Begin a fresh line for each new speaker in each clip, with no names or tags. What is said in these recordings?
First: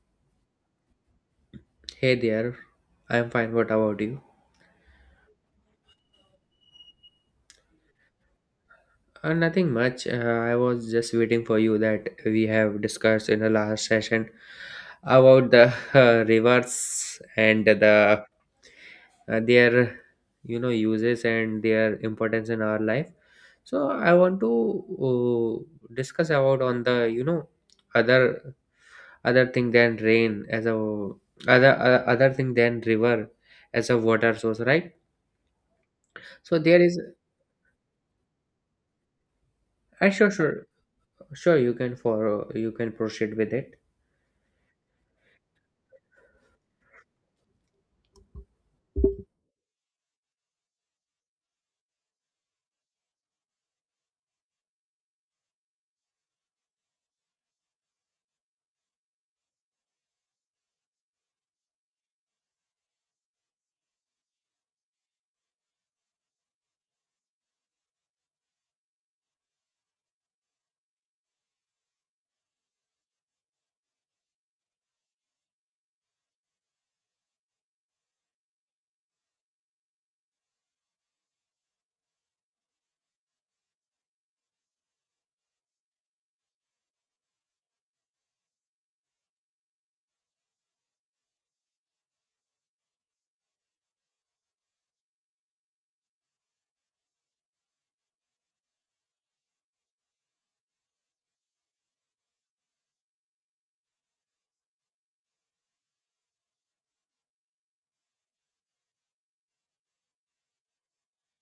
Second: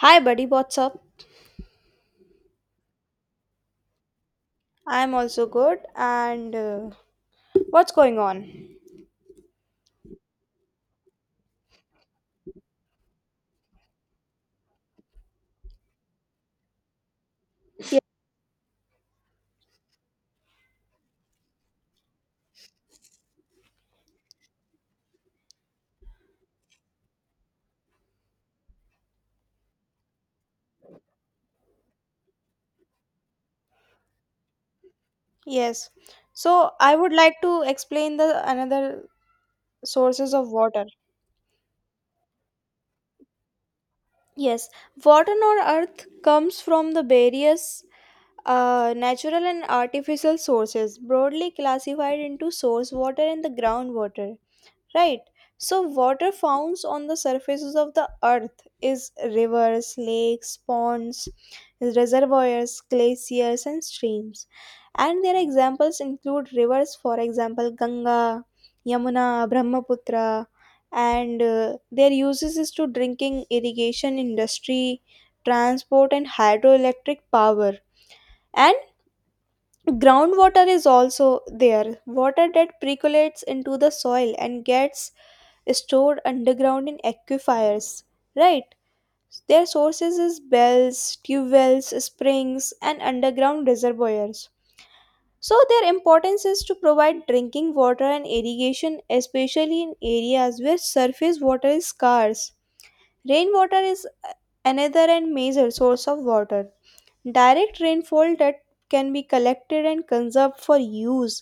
Hi, buddy, what's up?
Hey there, I'm fine. What about you?
I'm also good. And what's going on?
Nothing much. I was just waiting for you that we have discussed in the last session about the rivers and the their uses and their importance in our life. So I want to discuss about on the other other thing than rain as a other other thing than river as a water source, right?
Yes.
So
So,
there
I
is.
would like to explain the another
Uh, sure,
sources of
sure.
water.
You can proceed with it.
Yes, water on earth comes from the various natural and artificial sources, broadly classified into source water and the groundwater, right? So water found on the surfaces of the earth is rivers, lakes, ponds, reservoirs, glaciers, and streams, and their examples include rivers, for example, ganga, yamuna, brahmaputra, and their uses is to drinking, irrigation, industry, transport, and hydroelectric power. And groundwater is also there. Water that percolates into the soil and gets stored underground in aquifers, right? Their sources is bells, tube wells, springs, and underground reservoirs. So their importance is to provide drinking water and irrigation, especially in areas where surface water is scarce. Rainwater is another and major source of water. Direct rainfall that can be collected and conserved for use,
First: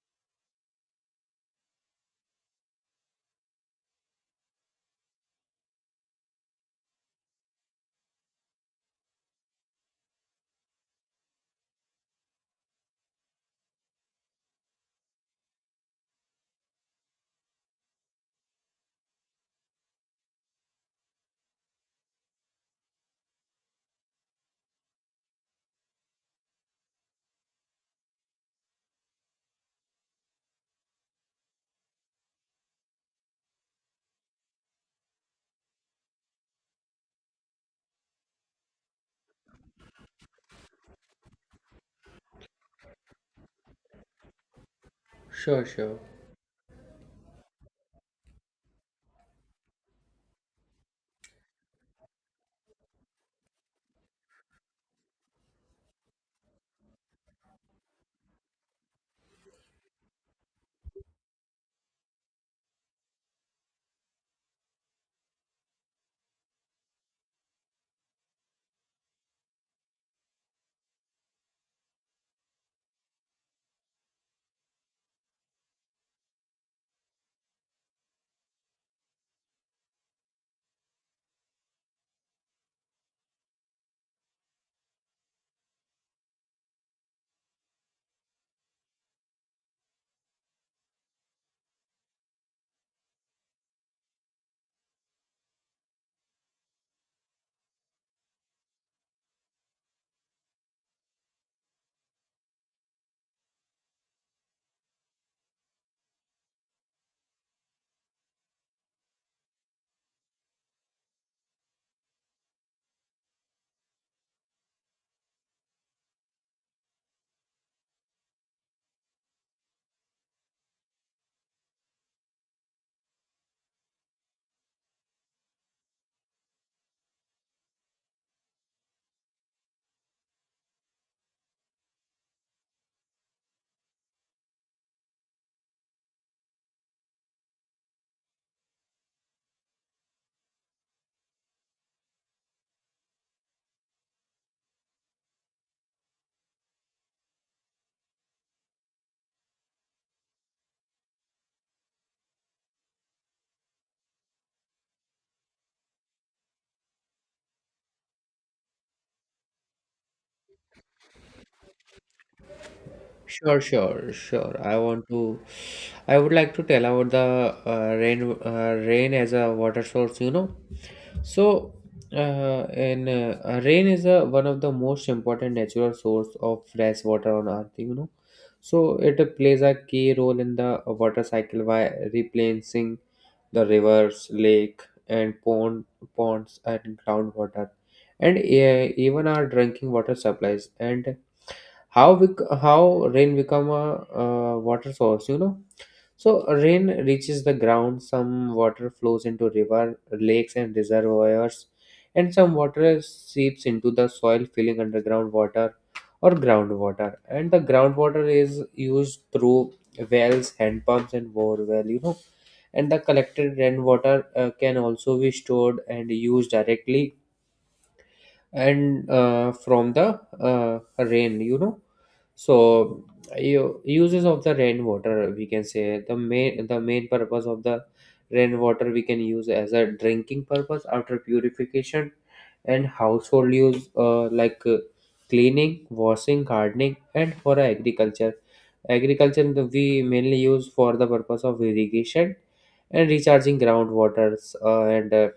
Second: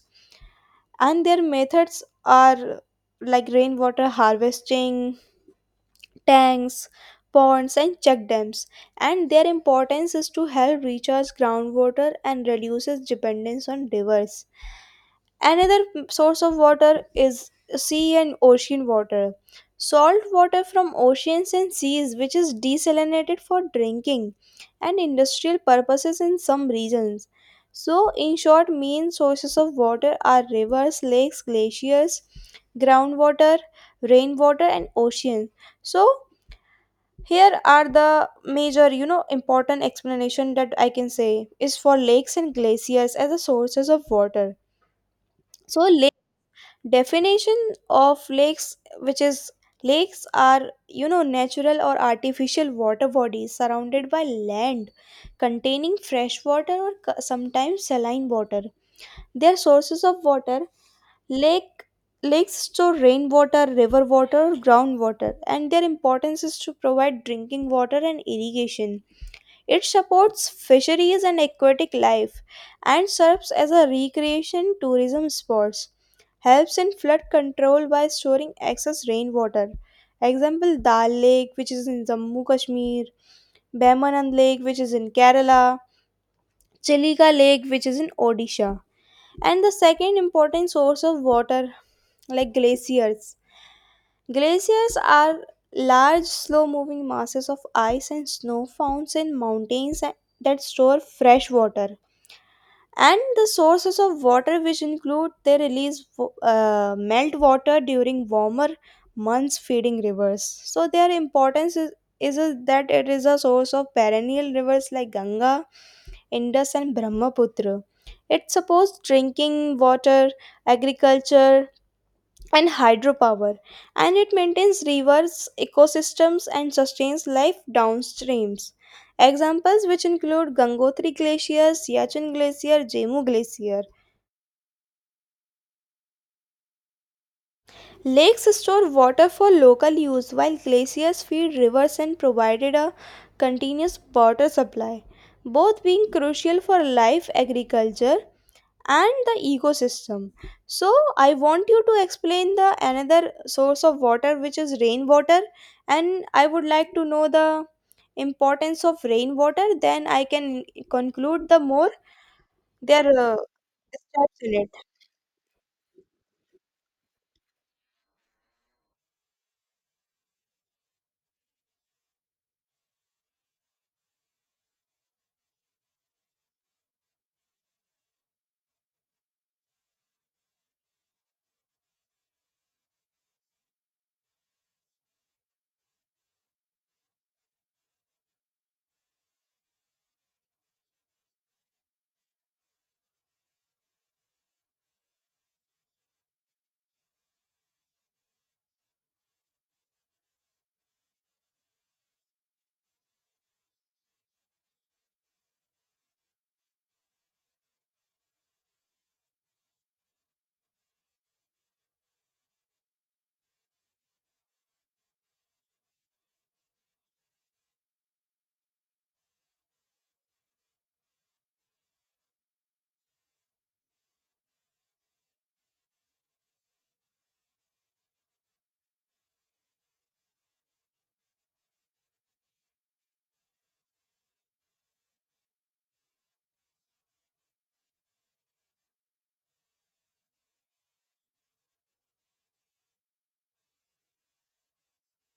and their methods are like rainwater harvesting, tanks, ponds, and check dams. And their importance is to help recharge groundwater and reduces dependence on rivers. Another source of water is sea and ocean water. Salt water from oceans and seas, which is desalinated for drinking and industrial purposes in some regions. So, in short, main sources of water are rivers, lakes, glaciers, groundwater, rainwater, and oceans. So, here are the major, you know, important explanation that I can say is for lakes and glaciers as the sources of water.
Sure,
So,
sure.
lakes, definition of lakes, which is lakes are, you know, natural or artificial water bodies surrounded by land containing fresh water or sometimes saline water. They are sources of water. lake Lakes store rainwater, river water, groundwater, and their importance is to provide drinking water and irrigation. It supports fisheries and aquatic life and serves as a recreation tourism spots, helps in flood control by storing excess rainwater. Example, Dal Lake, which is in Jammu Kashmir, Behmanand Lake, which is in Kerala, Chilika Lake, which is in Odisha. And the second important source of water, like glaciers. Glaciers are large, slow moving masses of ice and snow found in mountains that store fresh water, and the sources of water which include, they release melt water during warmer months, feeding rivers. So their importance is, that it is a source of perennial rivers like ganga, indus, and brahmaputra. It supports drinking water, agriculture, and hydropower, and it maintains rivers ecosystems and sustains life downstreams. Examples which include gangotri glacier, siachen glacier, jemu glacier. Lakes store water for local use, while glaciers feed rivers and provided a continuous water supply, both being crucial for life, agriculture, and the ecosystem. So I want you to explain the another source of water, which is rainwater, and I would like to know the importance of rainwater, then I can conclude the more their
Sure, sure,
steps in
sure.
it.
I would like to tell about the rain as a water source, you know. So, and rain is a, one of the most important natural source of fresh water on earth, you know. So it plays a key role in the water cycle by replenishing the rivers, lake, and ponds and groundwater, and even our drinking water supplies, and how we, how rain become a water source. You know, so rain reaches the ground. Some water flows into river, lakes, and reservoirs, and some water seeps into the soil, filling underground water or groundwater. And the groundwater is used through wells, hand pumps, and borewell. You know, and the collected rainwater can also be stored and used directly and from the rain, you know. So uses of the rainwater, we can say the main purpose of the rainwater we can use as a drinking purpose after purification and household use, like, cleaning, washing, gardening, and for agriculture, we mainly use for the purpose of irrigation and recharging groundwaters, and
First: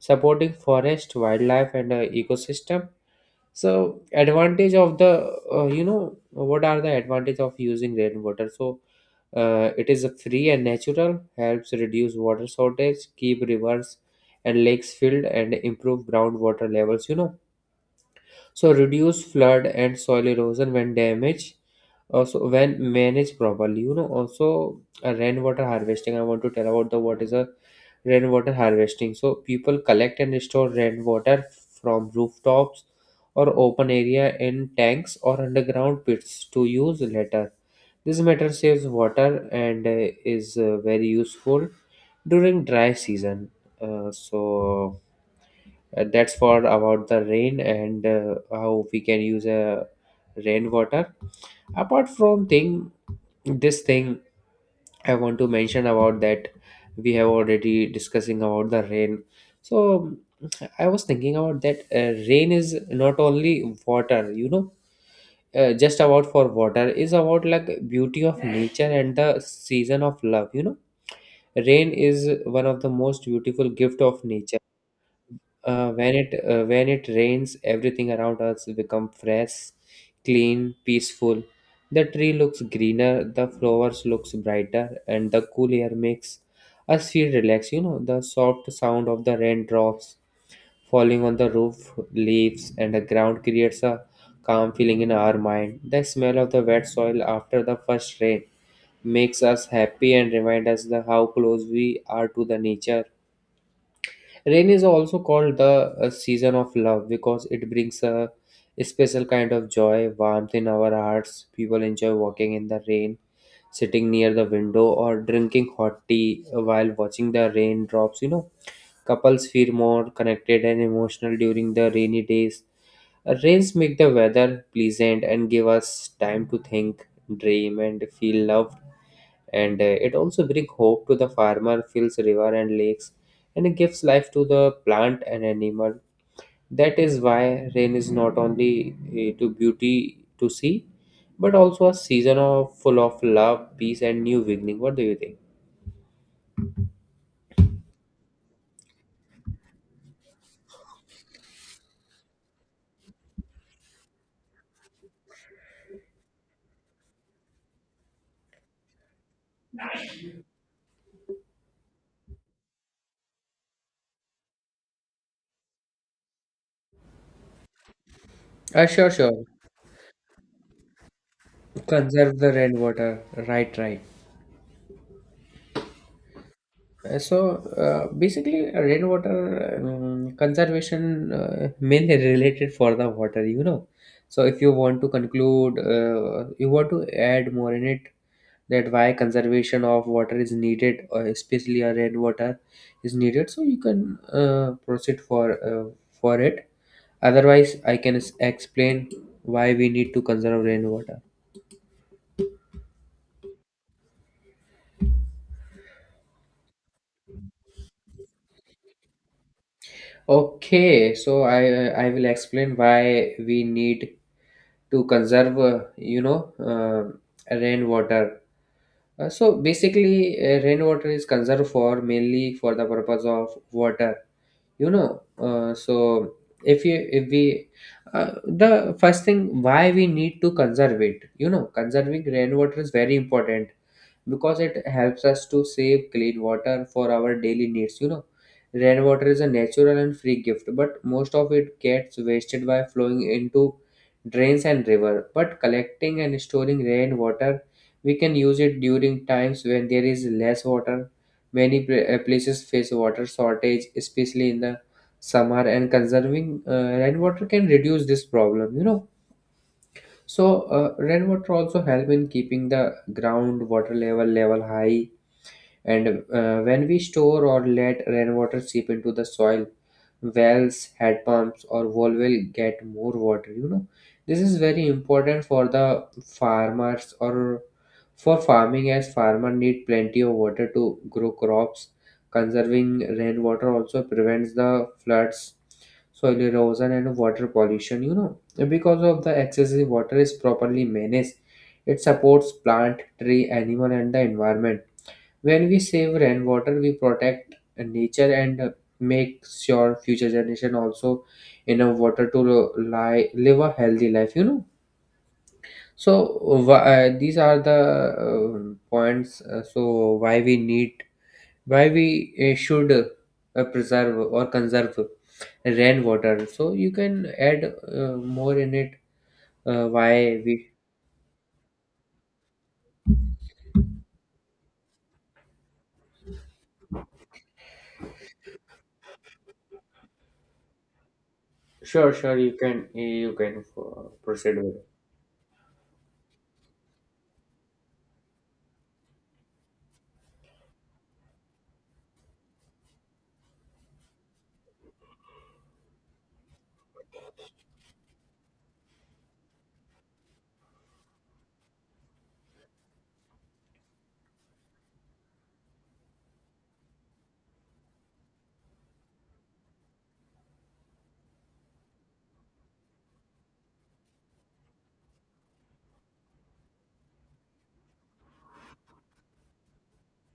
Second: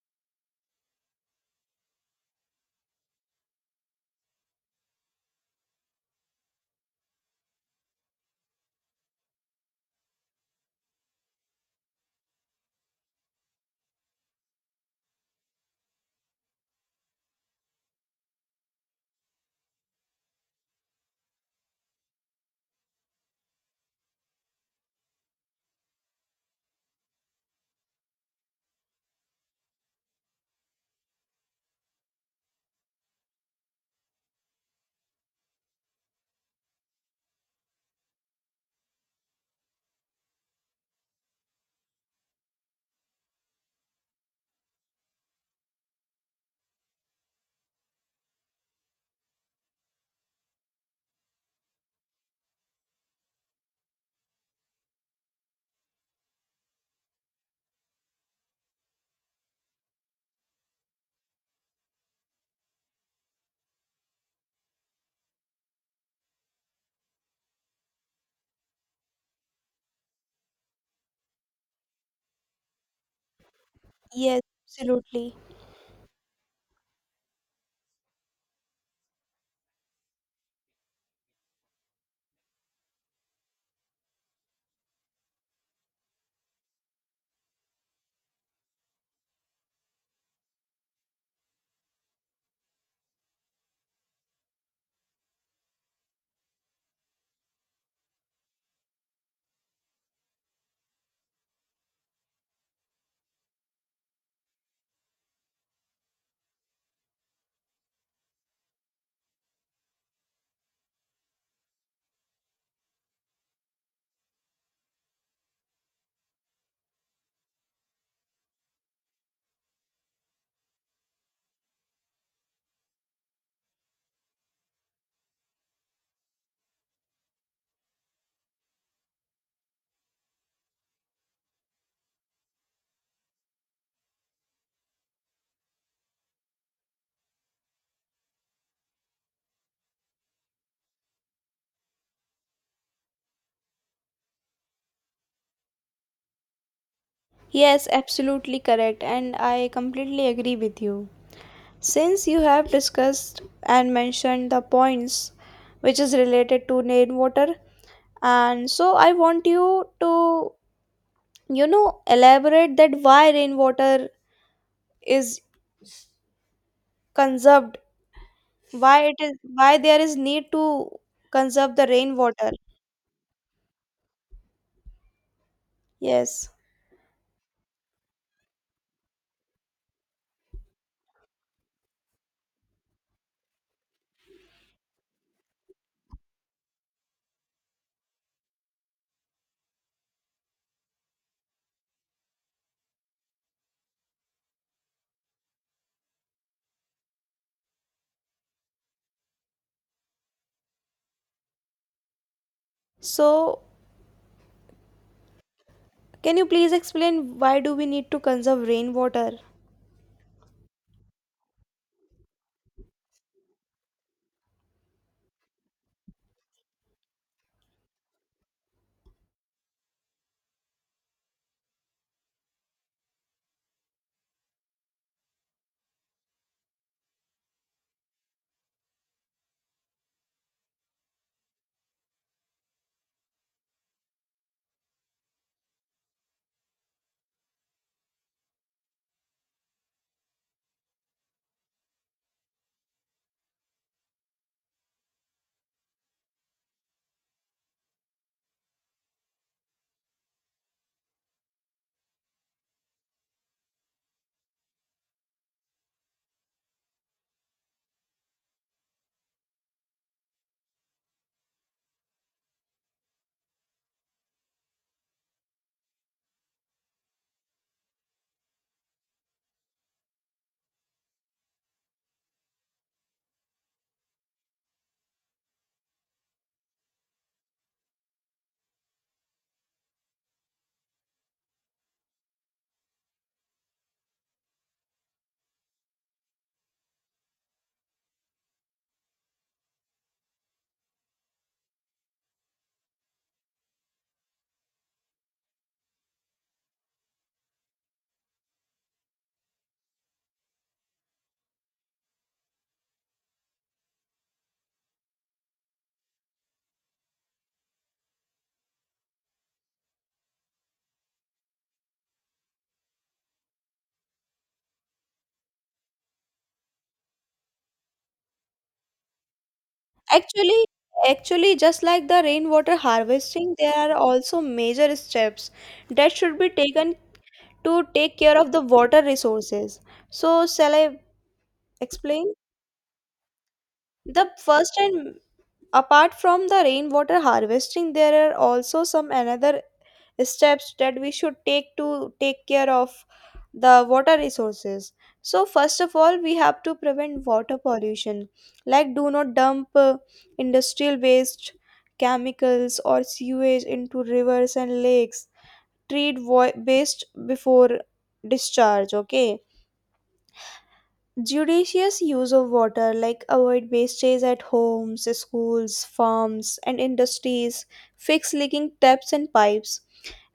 supporting forest, wildlife, and ecosystem. So advantage of the, what are the advantage of using rainwater? So it is free and natural, helps reduce water shortage, keep rivers and lakes filled, and improve groundwater levels, you know. So reduce flood and soil erosion when damage, also when managed properly. You know, also rainwater harvesting. I want to tell about the what is a rainwater harvesting. So people collect and store rainwater from rooftops or open area in tanks or underground pits to use later. This method saves water and is very useful during dry season. So that's for about the rain and how we can use rainwater. Apart from thing, this thing, I want to mention about that we have already discussing about the rain. So I was thinking about that rain is not only water, you know, just about for water is about like beauty of nature and the season of love, you know. Rain is one of the most beautiful gift of
Yes,
nature.
absolutely.
When it when it rains, everything around us become fresh, clean, peaceful. The tree looks greener, the flowers looks brighter, and the cool air makes us feel relaxed. You know, the soft sound of the raindrops falling on the roof, leaves, and the ground creates a calm feeling in our mind. The smell of the wet soil after the first rain makes us happy and remind us the how close we are to the nature. Rain is also called the season of love because it brings a special kind of joy, warmth in our hearts. People enjoy walking in the rain, sitting near the window, or drinking hot tea while watching the raindrops. You know, couples feel more connected and emotional during the rainy days. Rains make the weather pleasant and give us time to think, dream, and feel loved, and it also brings hope to the farmer, fills river and lakes, and it gives life to the plant and animal. That is why rain is not only to beauty to see, but also a season of full of love, peace, and new beginning. What do you think?
Yes, absolutely correct, and I completely agree with you. Since you have discussed and mentioned the points which is related to rainwater, and so I want you to, you know, elaborate that why rainwater is conserved, why
Sure,
it is,
sure.
why there is need to conserve the
Conserve
rainwater.
the rainwater. Right, right.
Yes.
So basically, rainwater conservation mainly related for the water, you know. So if you want to conclude, you want to add more in it that why conservation of water is needed, or especially a rainwater is needed. So you can proceed for it. Otherwise, I can explain why we need to conserve rainwater.
So, can you please explain why do we need to conserve rainwater?
Okay, so I will explain why we need to conserve, rainwater. So basically, rainwater is conserved for mainly for the purpose of water, you know. Uh, so if you if we uh, the first thing why we need to conserve it, you know, conserving rainwater is very important because it helps us to save clean water for our daily needs, you know. Rainwater is a natural and free gift, but most of it gets wasted by flowing into drains and river. But collecting and storing rainwater, we can use it during times when there is less water. Many places face water shortage, especially in the summer, and conserving rainwater can reduce this problem, you know. So rainwater also help in keeping the ground water level high, and when we store or let rainwater seep into the soil, wells, head pumps, or wall will get more water. You know, this is very important for the farmers or for farming, as farmer need plenty of water to grow crops. Conserving rainwater also prevents the floods, soil erosion, and water pollution. You know, because of the excessive water is properly managed, it supports plant, tree, animal, and the environment. When we save rainwater, we protect nature and make sure future generation also enough water to live a healthy life. You know. So these are the points. Why we need, why we should preserve or conserve rainwater. So you can add more in it. Why
actually
we?
actually just like the rainwater harvesting, there are also major steps that should be taken to take care of the water resources. So shall I
Sure,
explain
sure. You can, you can
the
proceed
first,
with
and apart from the rainwater harvesting, there are also some another steps that we should take to take care of the water resources. So first of all, we have to prevent water pollution, like do not dump industrial waste, chemicals, or sewage into rivers and lakes. Treat waste before discharge. Okay, judicious use of water, like avoid wastages at homes, schools, farms, and industries, fix leaking taps and pipes,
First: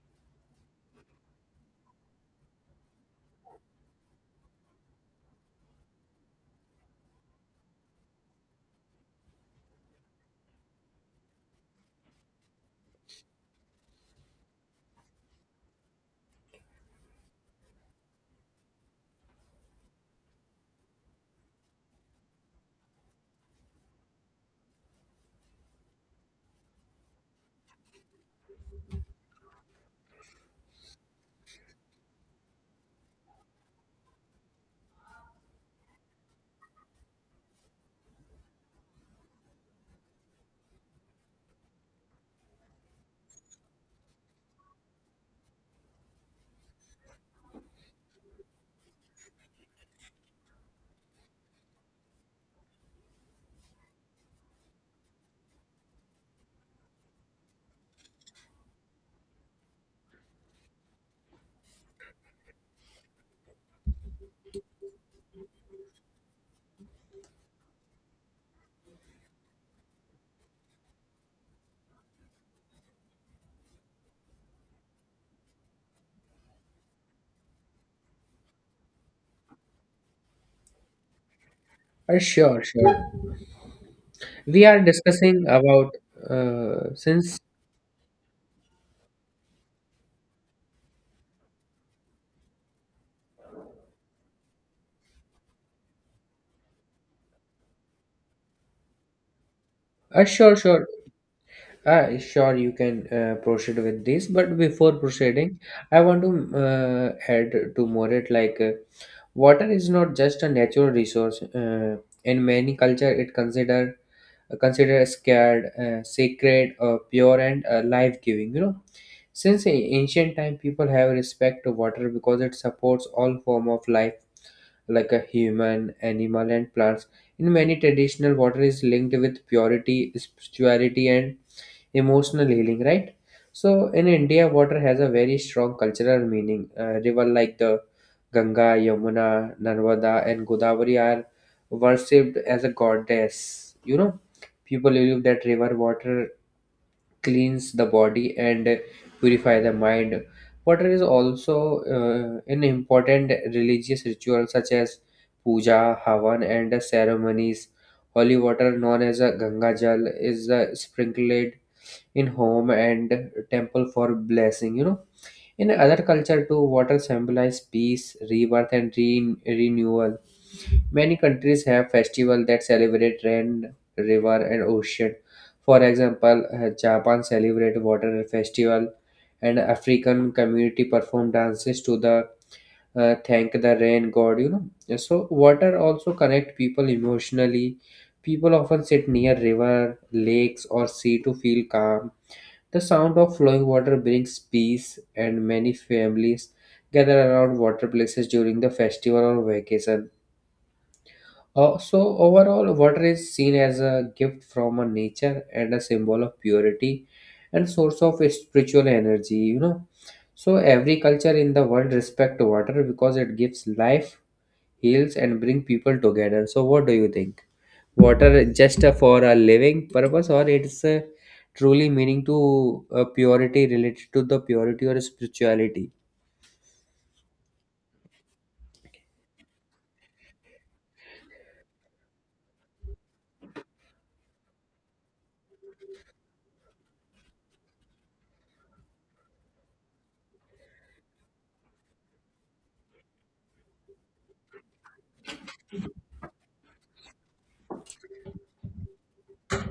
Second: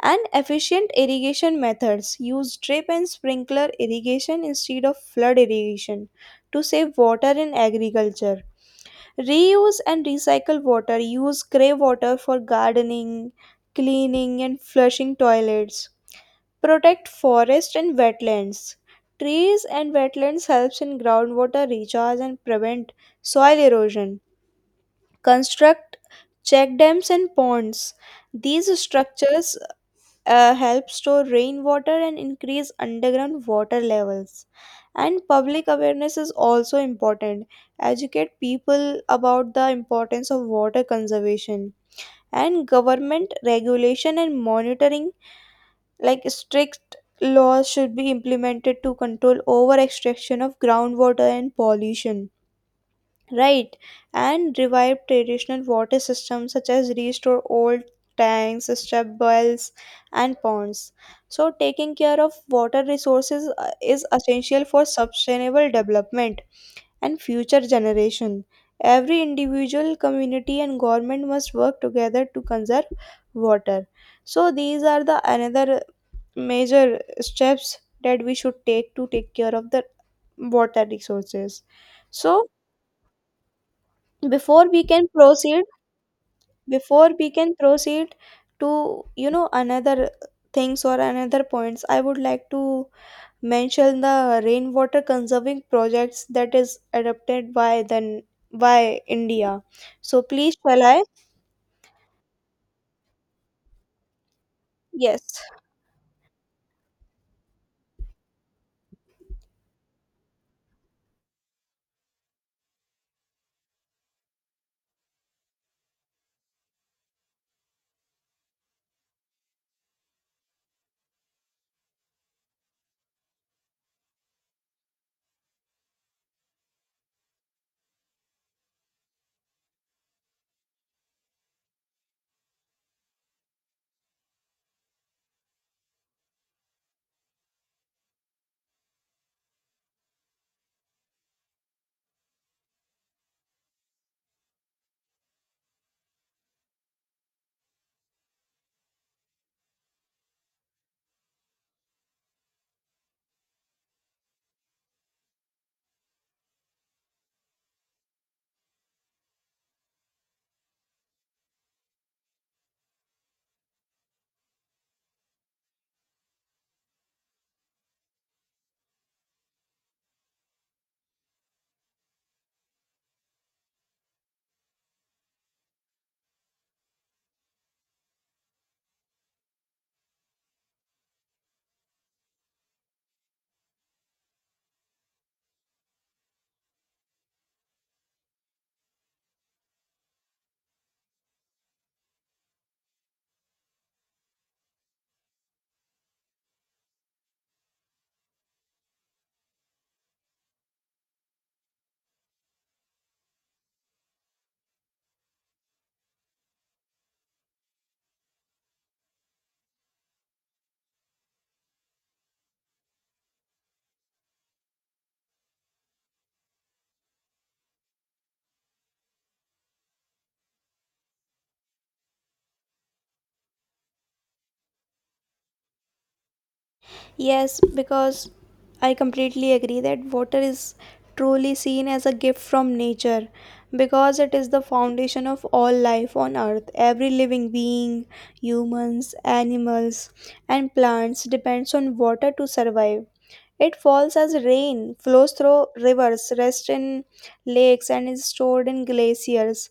and efficient irrigation methods. Use drip and sprinkler irrigation instead of flood irrigation to save water in agriculture. Reuse and recycle water. Use grey water for gardening, cleaning, and flushing toilets. Protect forest and wetlands. Trees and wetlands helps in groundwater recharge and prevent soil erosion. Construct check dams and ponds. These structures help store rainwater and increase underground water levels. And public awareness is also important. Educate people about the importance of water conservation. And government regulation and monitoring, like strict laws should be implemented to control over extraction of groundwater and pollution, right? And revive traditional water systems, such as restore old tanks, step wells, and ponds. So taking care of water resources is essential for sustainable development and future generation. Every individual, community, and government must work together to conserve water. So these are the another major steps that we should take to take care of the water resources.
it.
So
Sure, sure. we
before
are
we can
discussing
proceed
about
before we
since
can proceed to, you know, another things or another points, I would like to mention the rainwater conserving projects that is adopted by the by india. So please,
sure
shall
sure
I?
Sure, you can proceed with this, but before
Yes.
proceeding, I want to add to more it, like water is not just a natural resource. In many culture, it considered scared sacred, pure, and life-giving, you know. Since ancient time, people have respect to water because it supports all form of life like a human, animal, and plants. In many traditional, water is linked with purity, spirituality, and emotional healing. Right. So in India, water has a very strong cultural meaning. River like the Ganga, Yamuna, Narmada, and Godavari are worshipped as a goddess. You know, people believe that river water cleans the body and purify the mind. Water is also in important religious ritual, such as puja, havan, and ceremonies. Holy water, known as a Ganga Jal, is sprinkled in home and temple for blessing. You know, in other culture too, water symbolizes peace, rebirth, and renewal. Many countries have festivals that celebrate rain, river, and ocean. For example, Japan celebrate water festival, and African community perform dances to the, thank the rain god. You know, so water also connect people emotionally. People often sit near river, lakes, or sea to feel calm. The sound of flowing water brings peace, and many families gather around water places during the festival or vacation. So, overall, water is seen as a gift from a nature and a symbol of purity and source of spiritual energy, you know. So, every culture in the world respect water because it gives life, heals, and bring people together. So, what do you think? Water just for a living purpose, or it's truly meaning to purity related to the purity or spirituality?
Yes, because I completely agree that water is truly seen as a gift from nature because it is the foundation of all life on earth. Every living being, humans, animals, and plants depends on water to survive. It falls as rain, flows through rivers, rests in lakes, and is stored in glaciers,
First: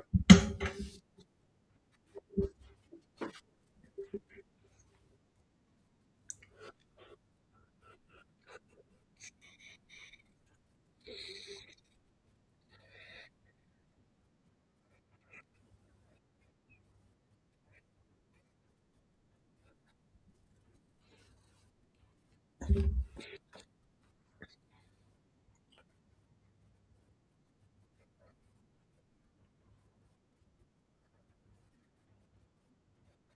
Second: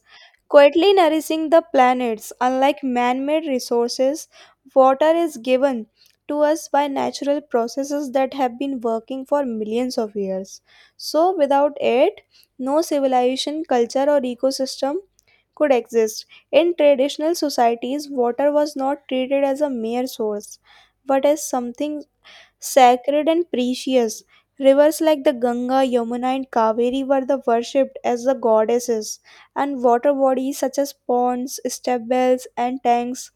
quietly nourishing the planets. Unlike man made resources, water is given to us by natural processes that have been working for millions of years. So, without it, no civilization, culture, or ecosystem could exist. In traditional societies, water was not treated as a mere source, but as something sacred and precious. Rivers like the Ganga, Yamuna, and Kaveri were the worshipped as the goddesses, and water bodies such as ponds, step wells, and tanks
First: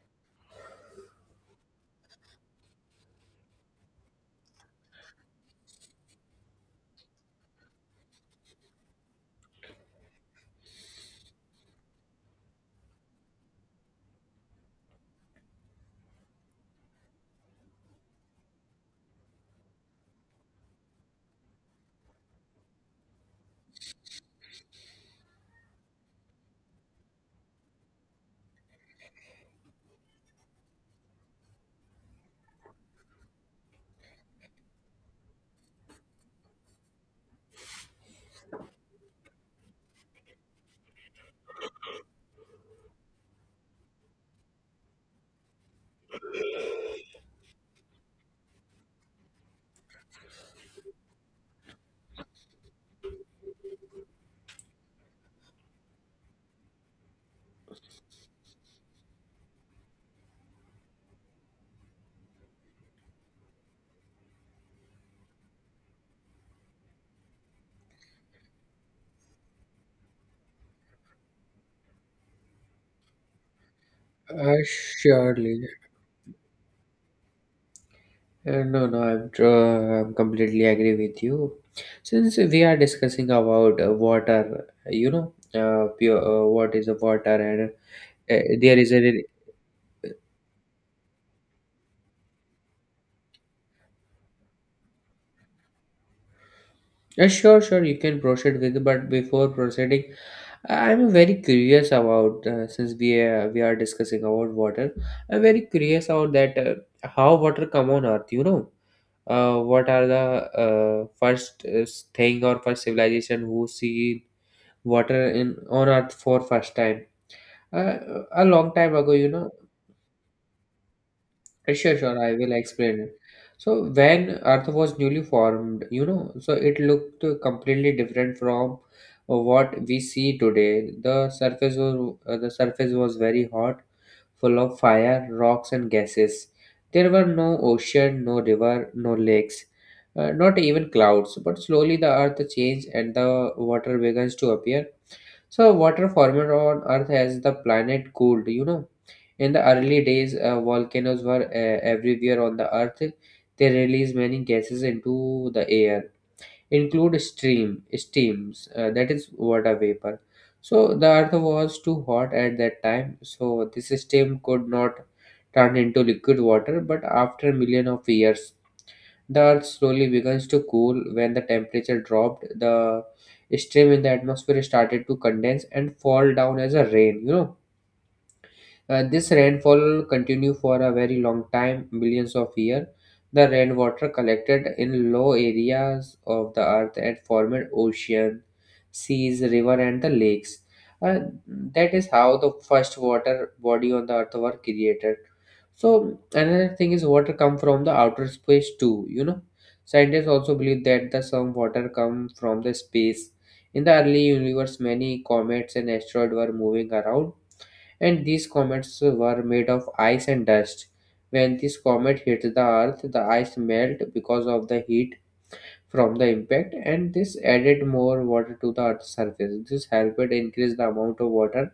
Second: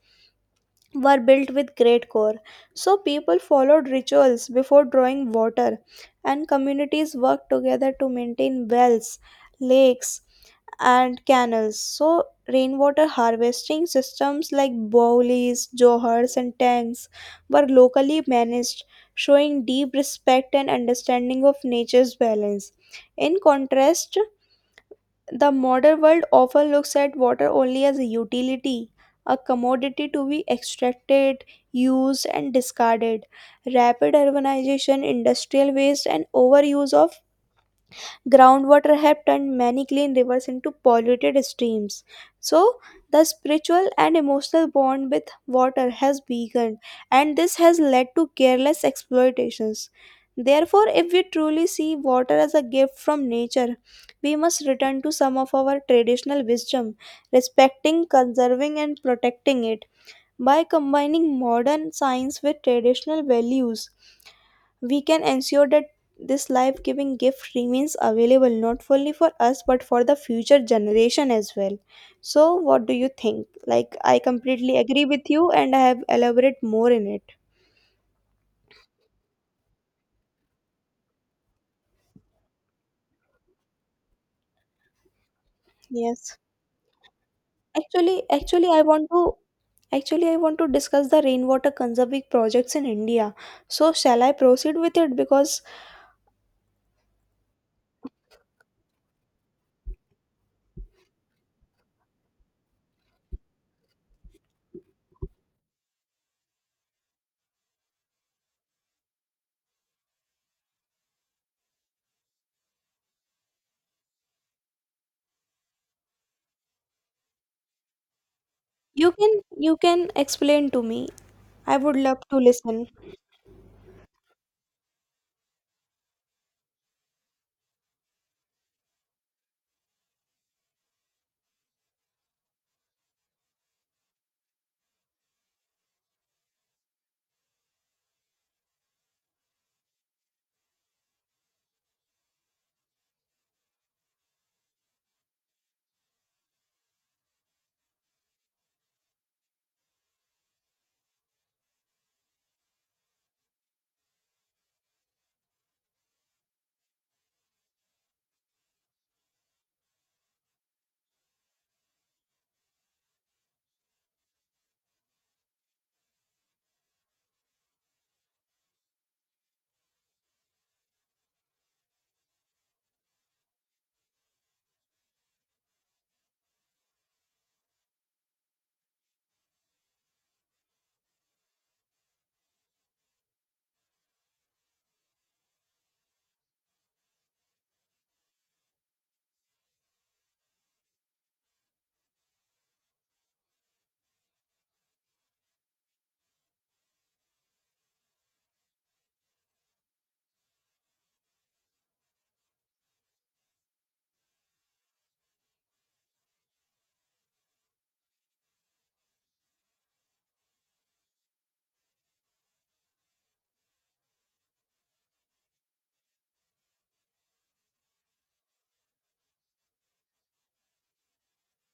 were built with great care. So people followed rituals before drawing water, and communities worked together to maintain wells, lakes, and canals. So, rainwater harvesting systems like bowlies, johars, and tanks were locally managed, showing deep respect and understanding of nature's balance. In contrast, the modern world often looks at water only as a utility, a commodity to be extracted, used, and discarded. Rapid urbanization, industrial waste, and overuse of groundwater have turned many clean rivers into polluted streams. So, the spiritual and emotional bond with water has weakened, and this has led to careless exploitations. Therefore, if we truly see water as a gift from nature, we must return to some of our traditional wisdom, respecting, conserving, and protecting it. By combining modern science with traditional values, we can ensure that this life giving gift remains available not only for us but for the future generation as well. So, what do you think? Like, I completely agree with you,
Surely.
and I have elaborate more in it.
No no I'm, tr- I'm completely agree with you. Since we are discussing about water, you know, pure
Yes.
what is a water, and
Actually,
uh,
actually,
there
I
is a
want
re-
to, actually I want to discuss the rainwater conserving projects in India. So, shall I proceed with it? Because
Sure, sure, you can proceed with. But before proceeding, I'm very curious about, since we are discussing about water. I'm very curious about that how water come on Earth. You know, what are the first thing or first civilization who see water in on Earth for first time? A long time
you
ago, you
can,
know,
you can explain to me. I would
Sure, sure.
love
I
to
will
listen.
explain it. So when Earth was newly formed, you know, so it looked completely different from what we see today. The surface was very hot, full of fire, rocks, and gases. There were no ocean, no river, no lakes, not even clouds. But slowly the Earth changed, and the water begins to appear. So, water formed on Earth as the planet cooled, you know. In the early days, volcanoes were everywhere on the Earth. They released many gases into the air, include steam, that is water vapor. So, the Earth was too hot at that time, so this steam could not turn into liquid water. But after million of years, the Earth slowly begins to cool when the temperature dropped. The steam in the atmosphere started to condense and fall down as a rain. This rainfall continue for a very long time, millions of years. The rainwater collected in low areas of the earth and formed ocean, seas, river, and the lakes. Uh, that is how the first water body on the earth were created. So another thing is water come from the outer space too. You know, scientists also believe that the some water come from the space. In the early universe, many comets and asteroids were moving around, and these comets were made of ice and dust. When this comet hit the Earth, the ice melted because of the heat from the impact, and this added more water to the Earth's surface. This helped increase the amount of water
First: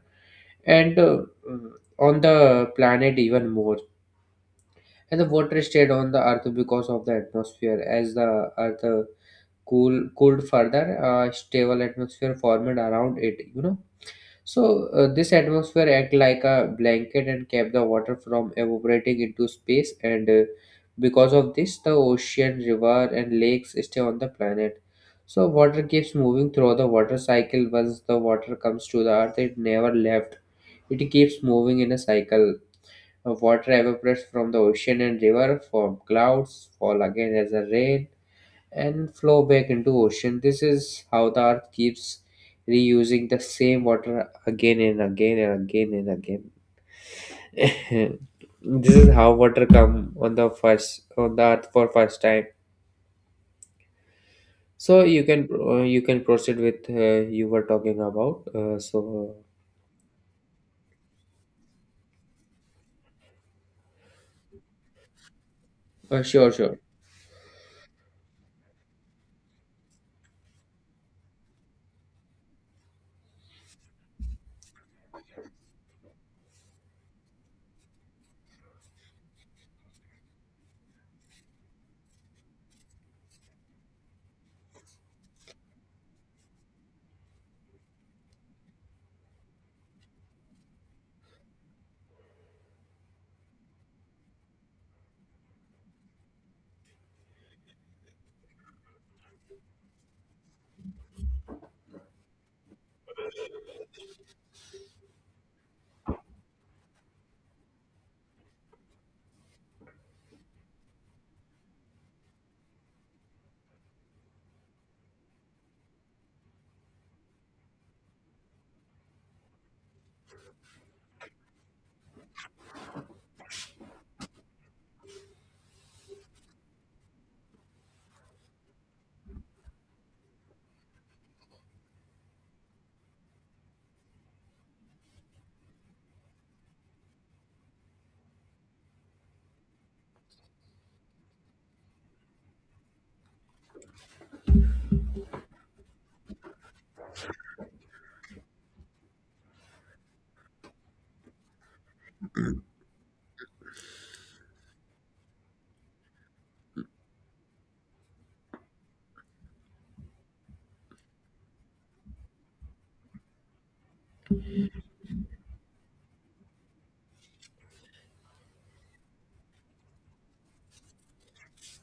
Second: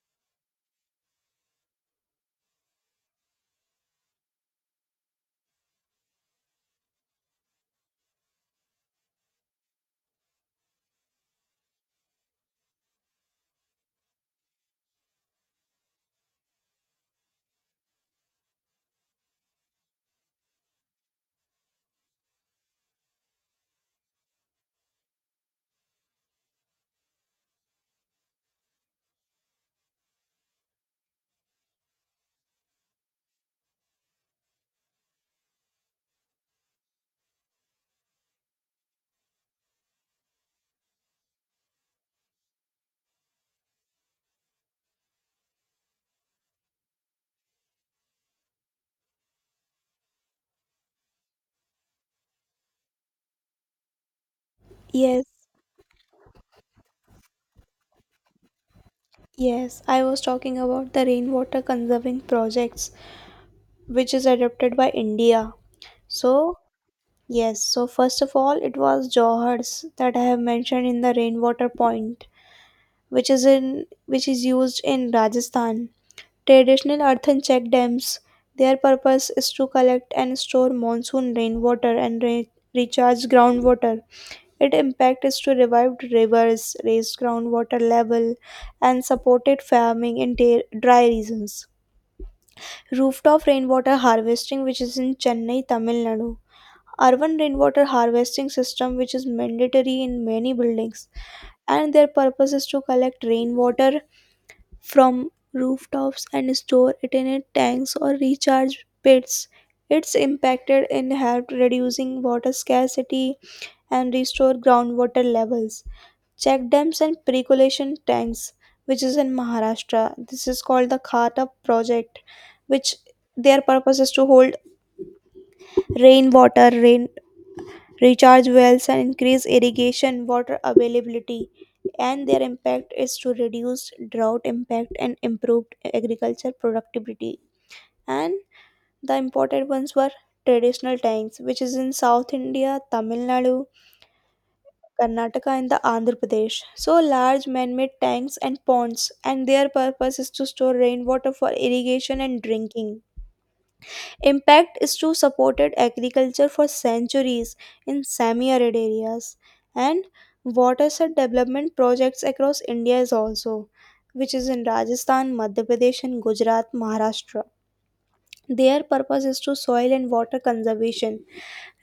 and on the planet even more. And the water stayed on the Earth because of the atmosphere. As the Earth cool cooled further, a stable atmosphere formed around it. This atmosphere act like a blanket and kept the water from evaporating into space, and because of this the ocean, river and lakes stay on the planet. So water keeps moving through the water cycle. Once the water comes to the earth, it never left. It keeps moving in a cycle. Water evaporates from the ocean and river, form clouds, fall again as a rain, and flow back into ocean. This is how the earth keeps reusing the same water again and again and again and again. This is how water come on the first on the earth for first time. So
Yes,
you can proceed with you were talking about.
yes. I was talking about the rainwater conserving projects, which is adopted by India.
Sure
So,
sure.
yes, so first of all, it was Johar's that I have mentioned in the rainwater point, which is in, which is used in Rajasthan. Traditional earthen check dams, their purpose is to collect and store monsoon rainwater and recharge groundwater. Its impact is to revive rivers, raise groundwater level, and supported farming in dry regions. Rooftop rainwater harvesting, which is in Chennai, Tamil Nadu. Urban rainwater harvesting system, which is mandatory in many buildings, and their purpose is to collect rainwater from rooftops and store it in a tanks or recharge pits. It's impacted in helped reducing water scarcity and restore groundwater levels. Check dams and percolation tanks, which is in Maharashtra. This is called the Khata project, which, their purpose is to hold rainwater, rain, recharge wells, and increase irrigation water availability, and their impact is to reduce drought impact and improved agriculture productivity. And the important ones were traditional tanks, which is in South India, Tamil Nadu, Karnataka, and the Andhra Pradesh. So large man-made tanks and ponds, and their purpose is to store rainwater for irrigation and drinking. Impact is to supported agriculture for centuries in semi-arid areas. And watershed development projects across India is also, which is in Rajasthan, Madhya Pradesh and Gujarat, Maharashtra. Their purpose is to soil and water conservation,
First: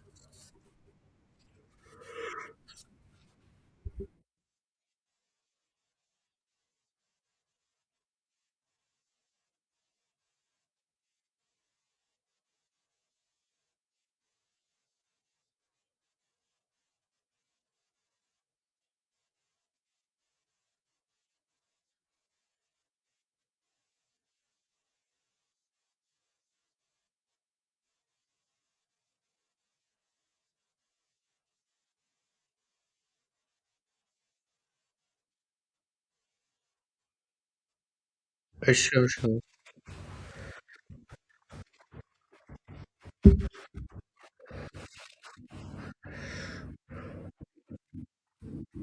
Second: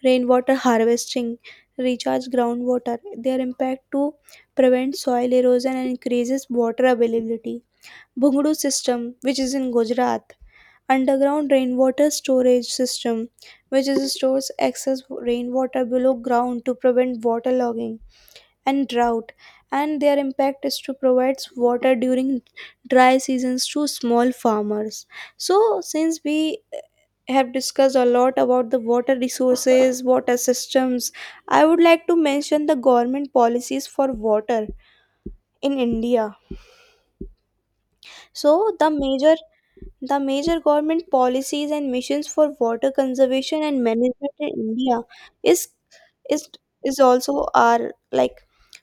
rainwater harvesting, recharge groundwater. Their impact to prevent soil erosion and increases water availability. Bhungdu system, which is in Gujarat. Underground rainwater storage system, which is stores excess rainwater below ground to prevent waterlogging and drought, and their impact is to provide water during dry seasons to small farmers. So, since we have discussed a lot about the water resources, water systems, I would like to mention the government policies for water in India. So the major government policies and missions for water conservation and management in India is is is also our like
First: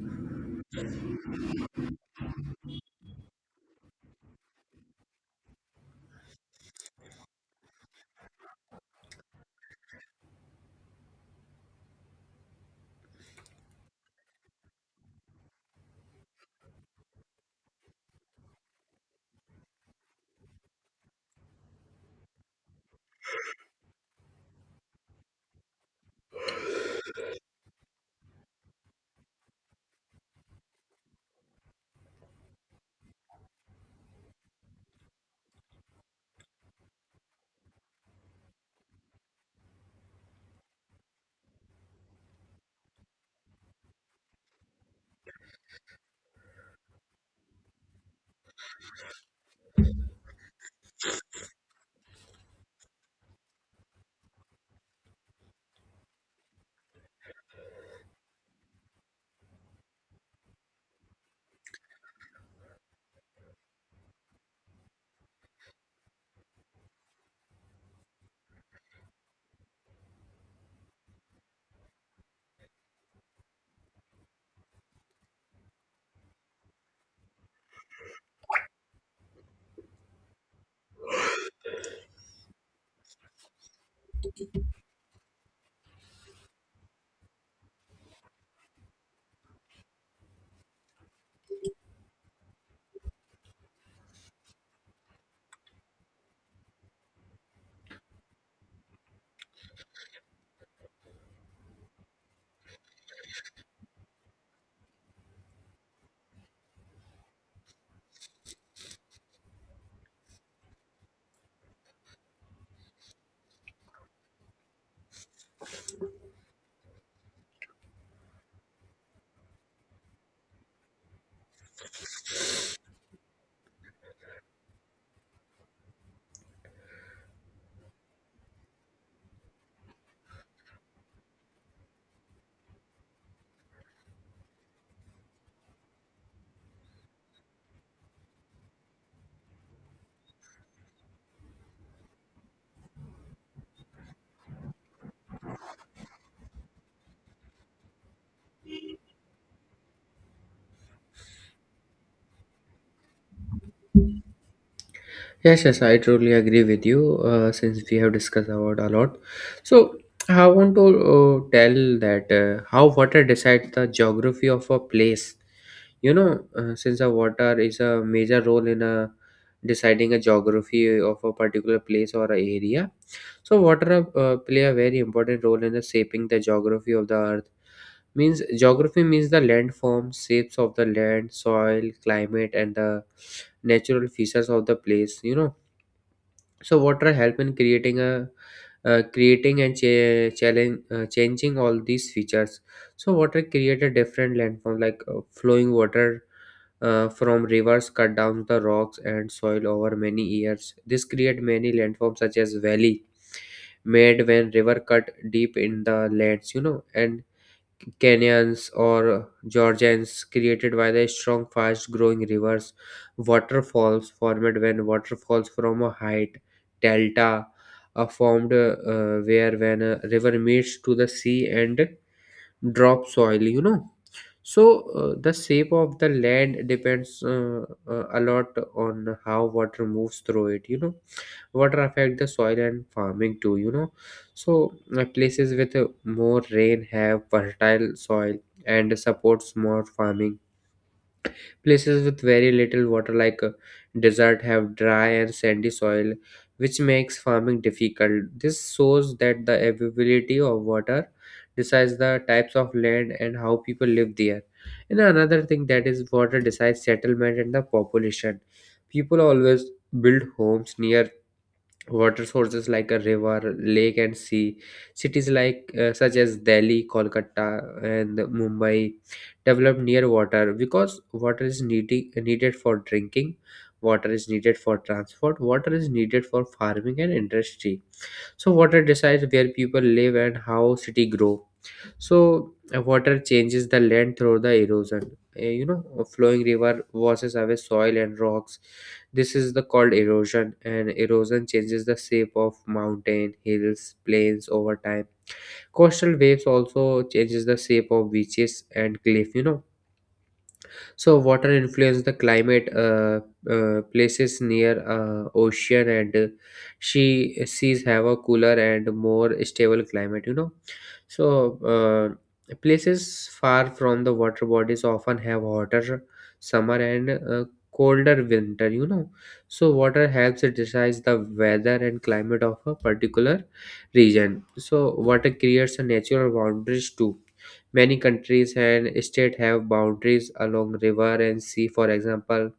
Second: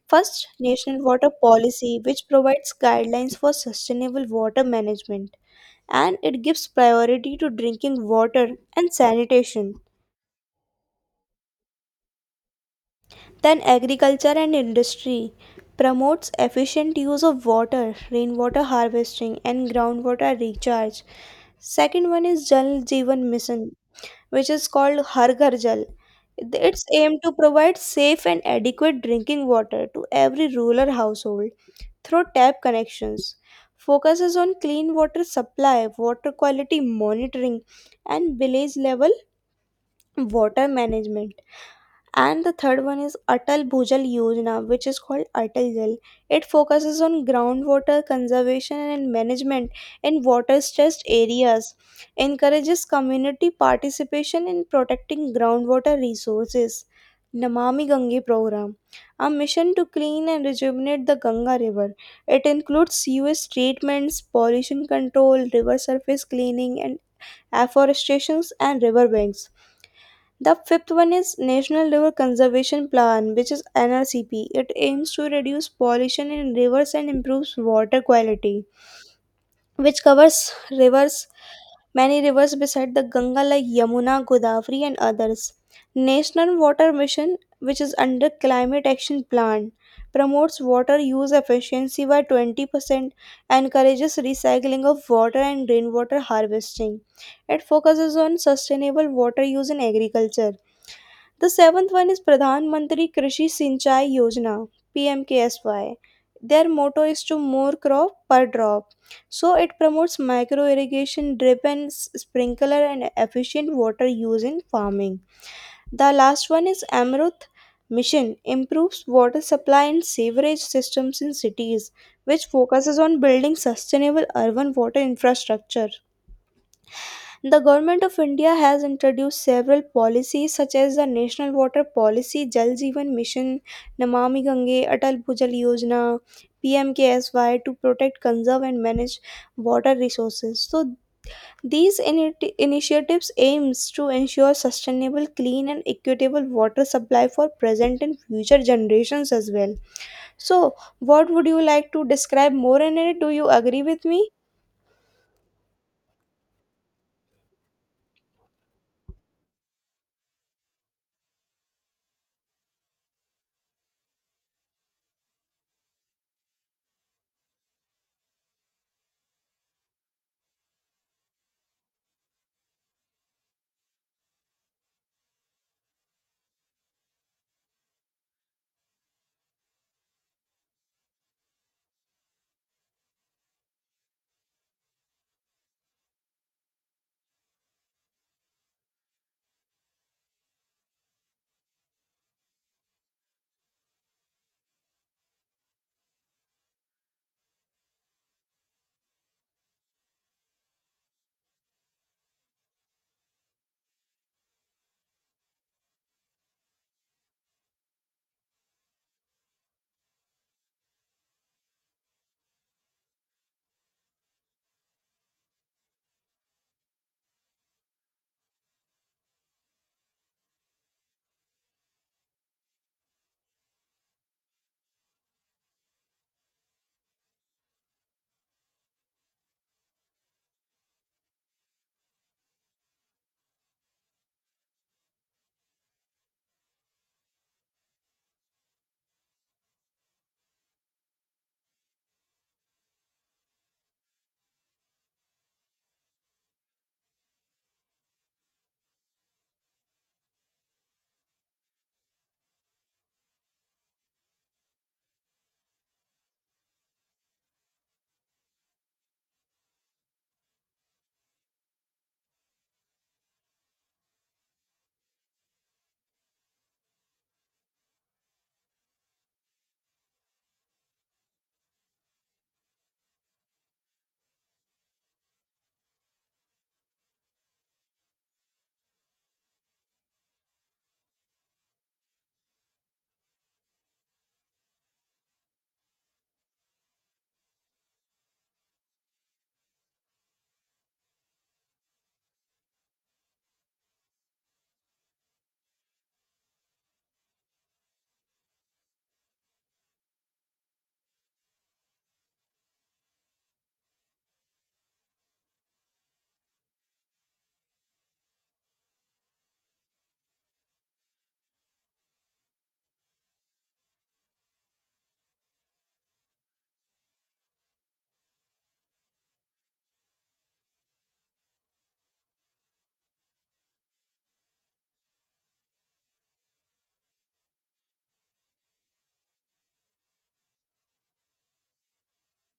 first national water policy, which provides guidelines for sustainable water management, and it gives priority to drinking water and sanitation, then agriculture and industry. Promotes efficient use of water, rainwater harvesting, and groundwater recharge. Second one is Jal Jeevan Mission, which is called Har Ghar Jal. It's aimed to provide safe and adequate drinking water to every rural household through tap connections. Focuses on clean water supply, water quality monitoring, and village level water management. And the third one is Atal Bhujal Yojana, which is called Atal Jal. It focuses on groundwater conservation and management in water-stressed areas, encourages community participation in protecting groundwater resources. Namami Gange program, a mission to clean and rejuvenate the Ganga River. It includes sewage treatments, pollution control, river surface cleaning, and afforestations and riverbanks. The fifth one is National River Conservation Plan, which is NRCP. It aims to reduce pollution in rivers and improves water quality, which covers rivers, many rivers beside the Ganga like Yamuna, Godavari, and others. National Water Mission, which is under Climate Action Plan, promotes water use efficiency by 20%, encourages recycling of water and rainwater harvesting. It focuses on sustainable water use in agriculture. The seventh one is Pradhan Mantri Krishi Sinchai Yojana (PMKSY). Their motto is to more crop per drop. So it promotes micro irrigation, drip and sprinkler, and efficient water use in farming. The last one is Amrut Mission, improves water supply and sewerage systems in cities, which focuses on building sustainable urban water infrastructure. The government of India has introduced several policies such as the National Water Policy, Jal Jeevan Mission, Namami Gange, Atal Bhujal Yojana, PMKSY to protect, conserve and manage water resources. So these initiatives aims to ensure sustainable, clean and equitable water supply for present and future generations as well. So what would you like to describe more in it? Do you agree with me?
Yes, yes, I truly agree with you. Since we have discussed about a lot, so I want to tell that how water decides the geography of a place. You know, since the water is a major role in a deciding a geography of a particular place or a area, so water play a very important role in the shaping the geography of the earth. Means geography means the landforms, shapes of the land, soil, climate, and the natural features of the place. Water help in creating a creating and cha- challenge changing all these features. So water create a different landform like flowing water from rivers cut down the rocks and soil over many years. This create many landforms such as valley, made when river cut deep in the lands, and canyons or georgians created by the strong fast growing rivers, waterfalls formed when waterfalls from a height, delta are formed where when a river meets to the sea and drop soil so the shape of the land depends a lot on how water moves through it. Water affect the soil and farming too. Places with more rain have fertile soil and supports more farming. Places with very little water like desert have dry and sandy soil, which makes farming difficult. This shows that the availability of water decides the types of land and how people live there. And another thing that is water decides settlement and the population. People always build homes near water sources like a river, lake, and sea. Cities like such as Delhi, Kolkata, and Mumbai developed near water because water is needed for drinking, water is needed for transport, water is needed for farming and industry. So water decides where people live and how city grow. So water changes the land through the erosion. You know, a flowing river washes away soil and rocks. This is the called erosion, and erosion changes the shape of mountain, hills, plains over time. Coastal waves also changes the shape of beaches and cliff. So water influences the climate. Places near ocean and she sees have a cooler and more stable climate so Places far from the water bodies often have hotter summer and colder winter. Water helps decide the weather and climate of a particular region. So water creates a natural boundaries too. Many countries and states have boundaries along river and sea. For example,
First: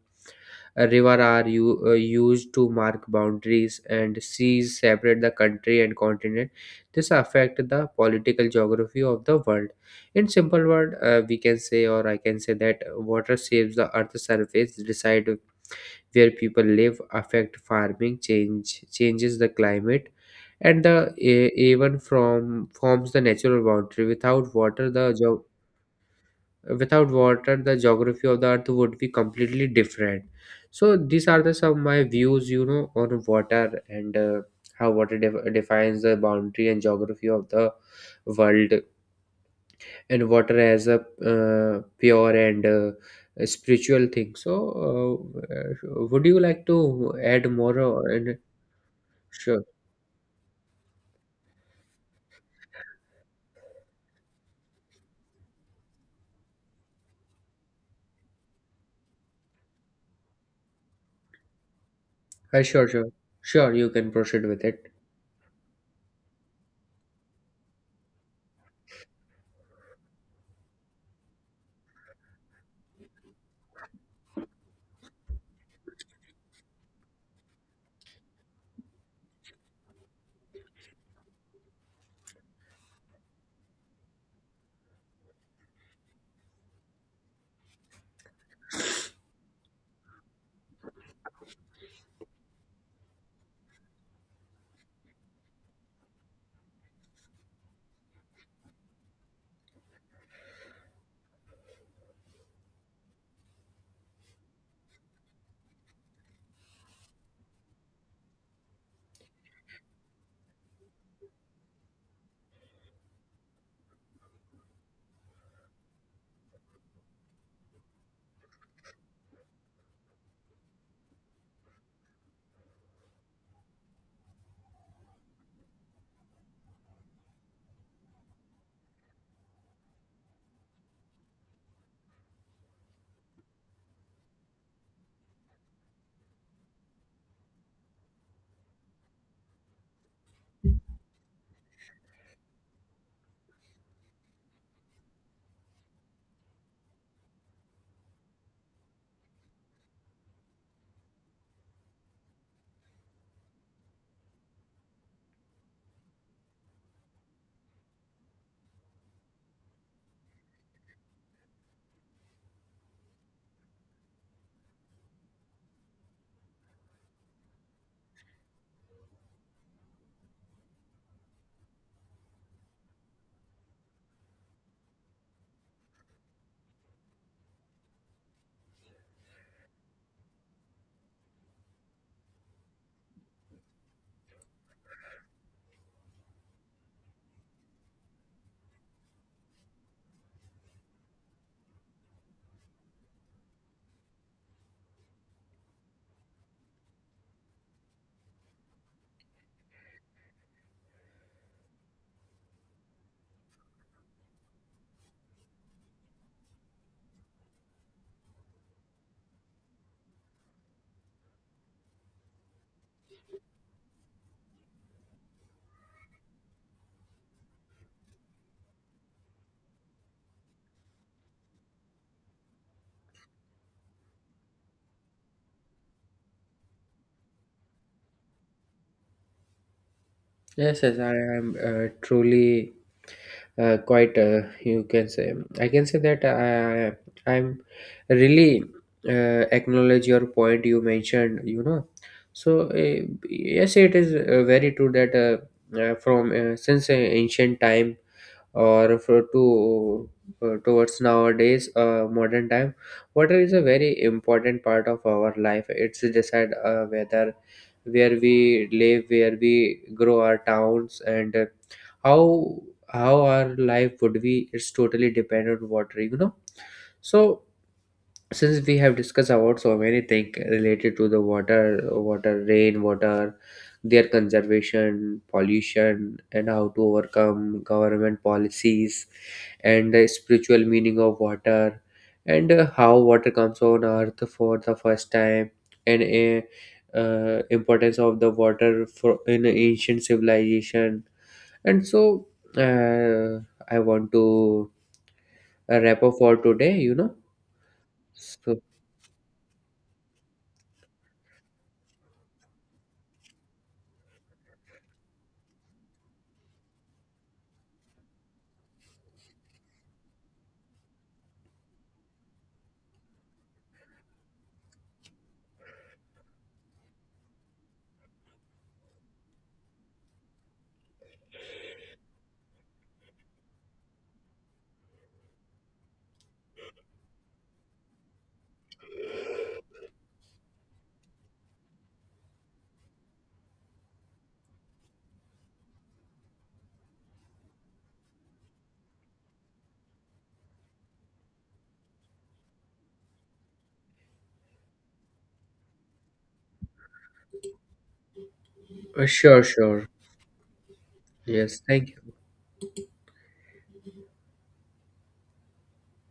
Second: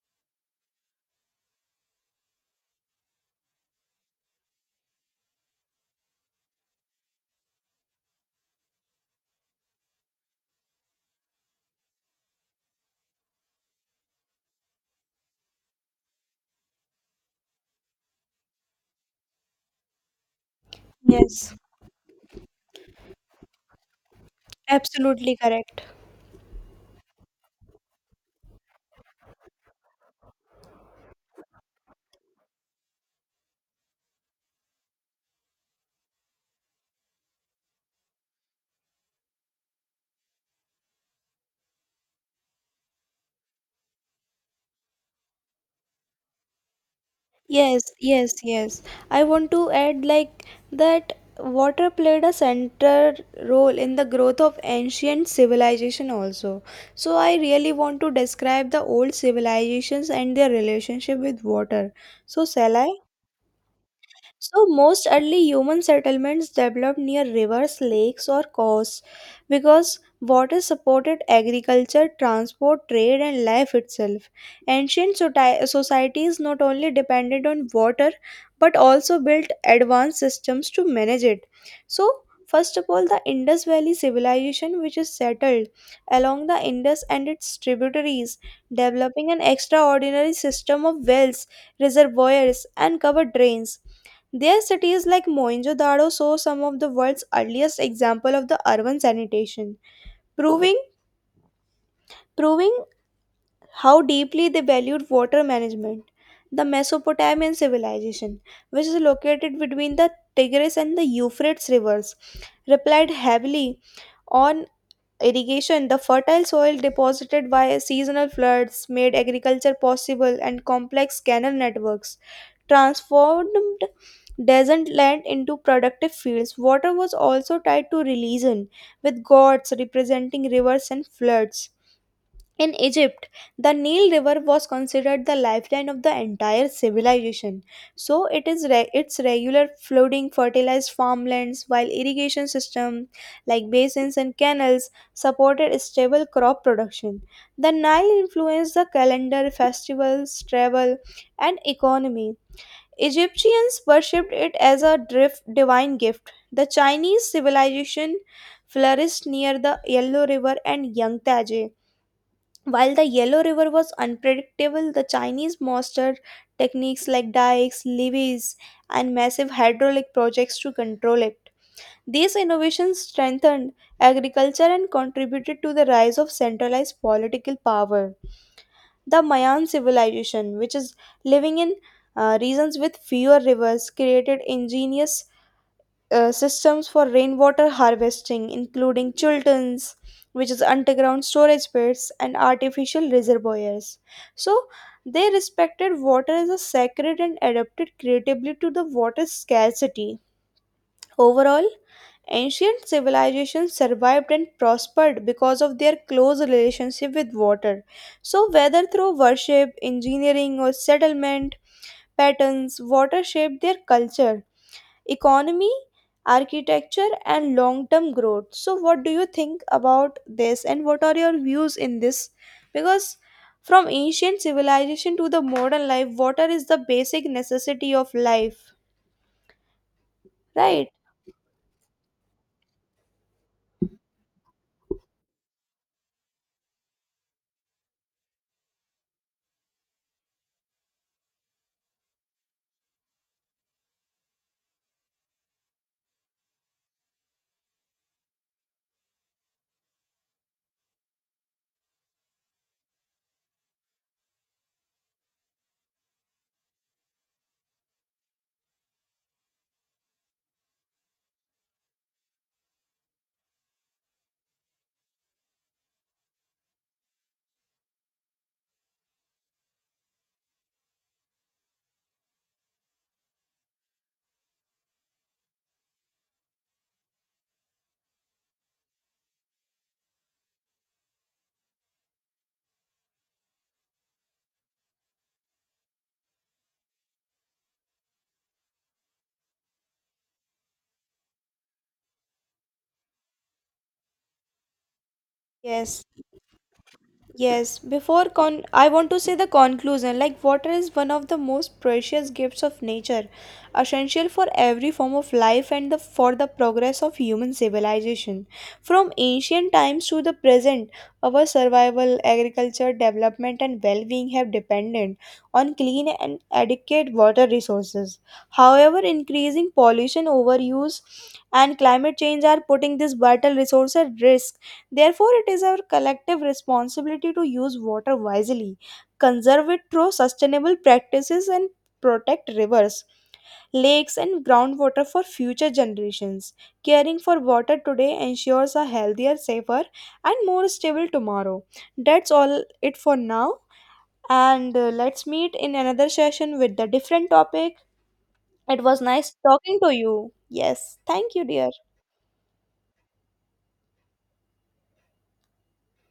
a river are used to mark boundaries, and seas separate the country and continent. This affect the political geography of the world. In simple word, we can say, or I can say that water shapes the Earth's surface, decide where people live, affect farming, changes the climate, and the
Yes,
even from forms the natural boundary.
absolutely correct.
Without water, the geography of the earth would be completely different. So these are the some of my views on water and how water defines the boundary and geography of the world, and water as a pure and a spiritual thing. So would you like to add more
Yes,
and
yes, yes. I want
sure
to add like that water played a central role in the growth of ancient civilization also. So I really want to describe the old civilizations and their relationship with water. So
uh,
shall I?
sure sure sure, you can proceed with
So,
it.
most early human settlements developed near rivers, lakes, or coasts because water supported agriculture, transport, trade, and life itself. Ancient societies not only depended on water but also built advanced systems to manage it. So, first of all, the Indus Valley civilization, which is settled along the Indus and its tributaries, developing an extraordinary system of wells, reservoirs, and covered drains. Their cities like Mohenjo-daro saw some of the world's earliest example of the urban sanitation, proving proving how deeply they valued water management. The Mesopotamian civilization, which is located between the Tigris and the Euphrates rivers, relied heavily on irrigation. The fertile soil deposited by seasonal floods made agriculture possible, and complex canal networks transformed desert land into productive fields. Water was also tied to religion, with gods representing rivers and floods. In Egypt, the Nile River was considered the lifeline of the entire civilization. So its regular flooding fertilized farmlands, while irrigation systems like basins and canals supported stable crop production. The Nile influenced the calendar, festivals, travel, and economy. Egyptians worshipped it as a divine gift. The Chinese civilization flourished near the Yellow River and Yangtze. While the Yellow River was unpredictable, the Chinese mastered techniques like dikes, levees, and massive hydraulic projects to control it. These innovations strengthened agriculture and contributed to the rise of centralized political power. The Mayan civilization, which is living in regions with fewer rivers, created ingenious systems for rainwater harvesting, including chulterns, which is underground storage pits, and artificial reservoirs. So, they respected water as a sacred and adapted creatively to the water scarcity. Overall, ancient civilizations survived and prospered because of their close relationship with water. So, whether through worship, engineering, or settlement patterns, water shaped their culture, economy, architecture, and long term growth. So, what do you think about this, and what are your views in this? Because from ancient civilization to the modern life, water is the basic necessity of life,
Yes,
right?
yes, I am truly quite. You can say, I can say that I'm really acknowledge your point you mentioned. So uh, yes, it is very true that from since ancient time or for to towards nowadays modern time, water is a very important part of our life. It's decide whether where we live, where we grow our towns, and how how our life would be. It's totally dependent on water so since we have discussed about so many things related to the water, water, rain water, their conservation, pollution, and how to overcome, government policies, and the spiritual meaning of water, and how water comes on earth for the first time, and importance of the water for in ancient civilization, and so uh, I want to
Yes.
wrap up for today
Yes, before
so
con I want to say the conclusion like water is one of the most precious gifts of nature, essential for every form of life and the for the progress of human civilization. From ancient times to the present, our survival, agriculture, development and well-being have depended on clean and adequate water resources. However, increasing pollution, overuse and climate change are putting this vital resource at risk. Therefore, it is our collective responsibility to use water wisely, conserve it through sustainable practices, and protect rivers, lakes, and groundwater for future generations. Caring for water today ensures a healthier, safer, and more stable tomorrow. That's all it for now. And let's meet in another session with a different topic. It was nice
sure
talking
sure
to you. Yes, thank you,
Yes,
dear.
thank you.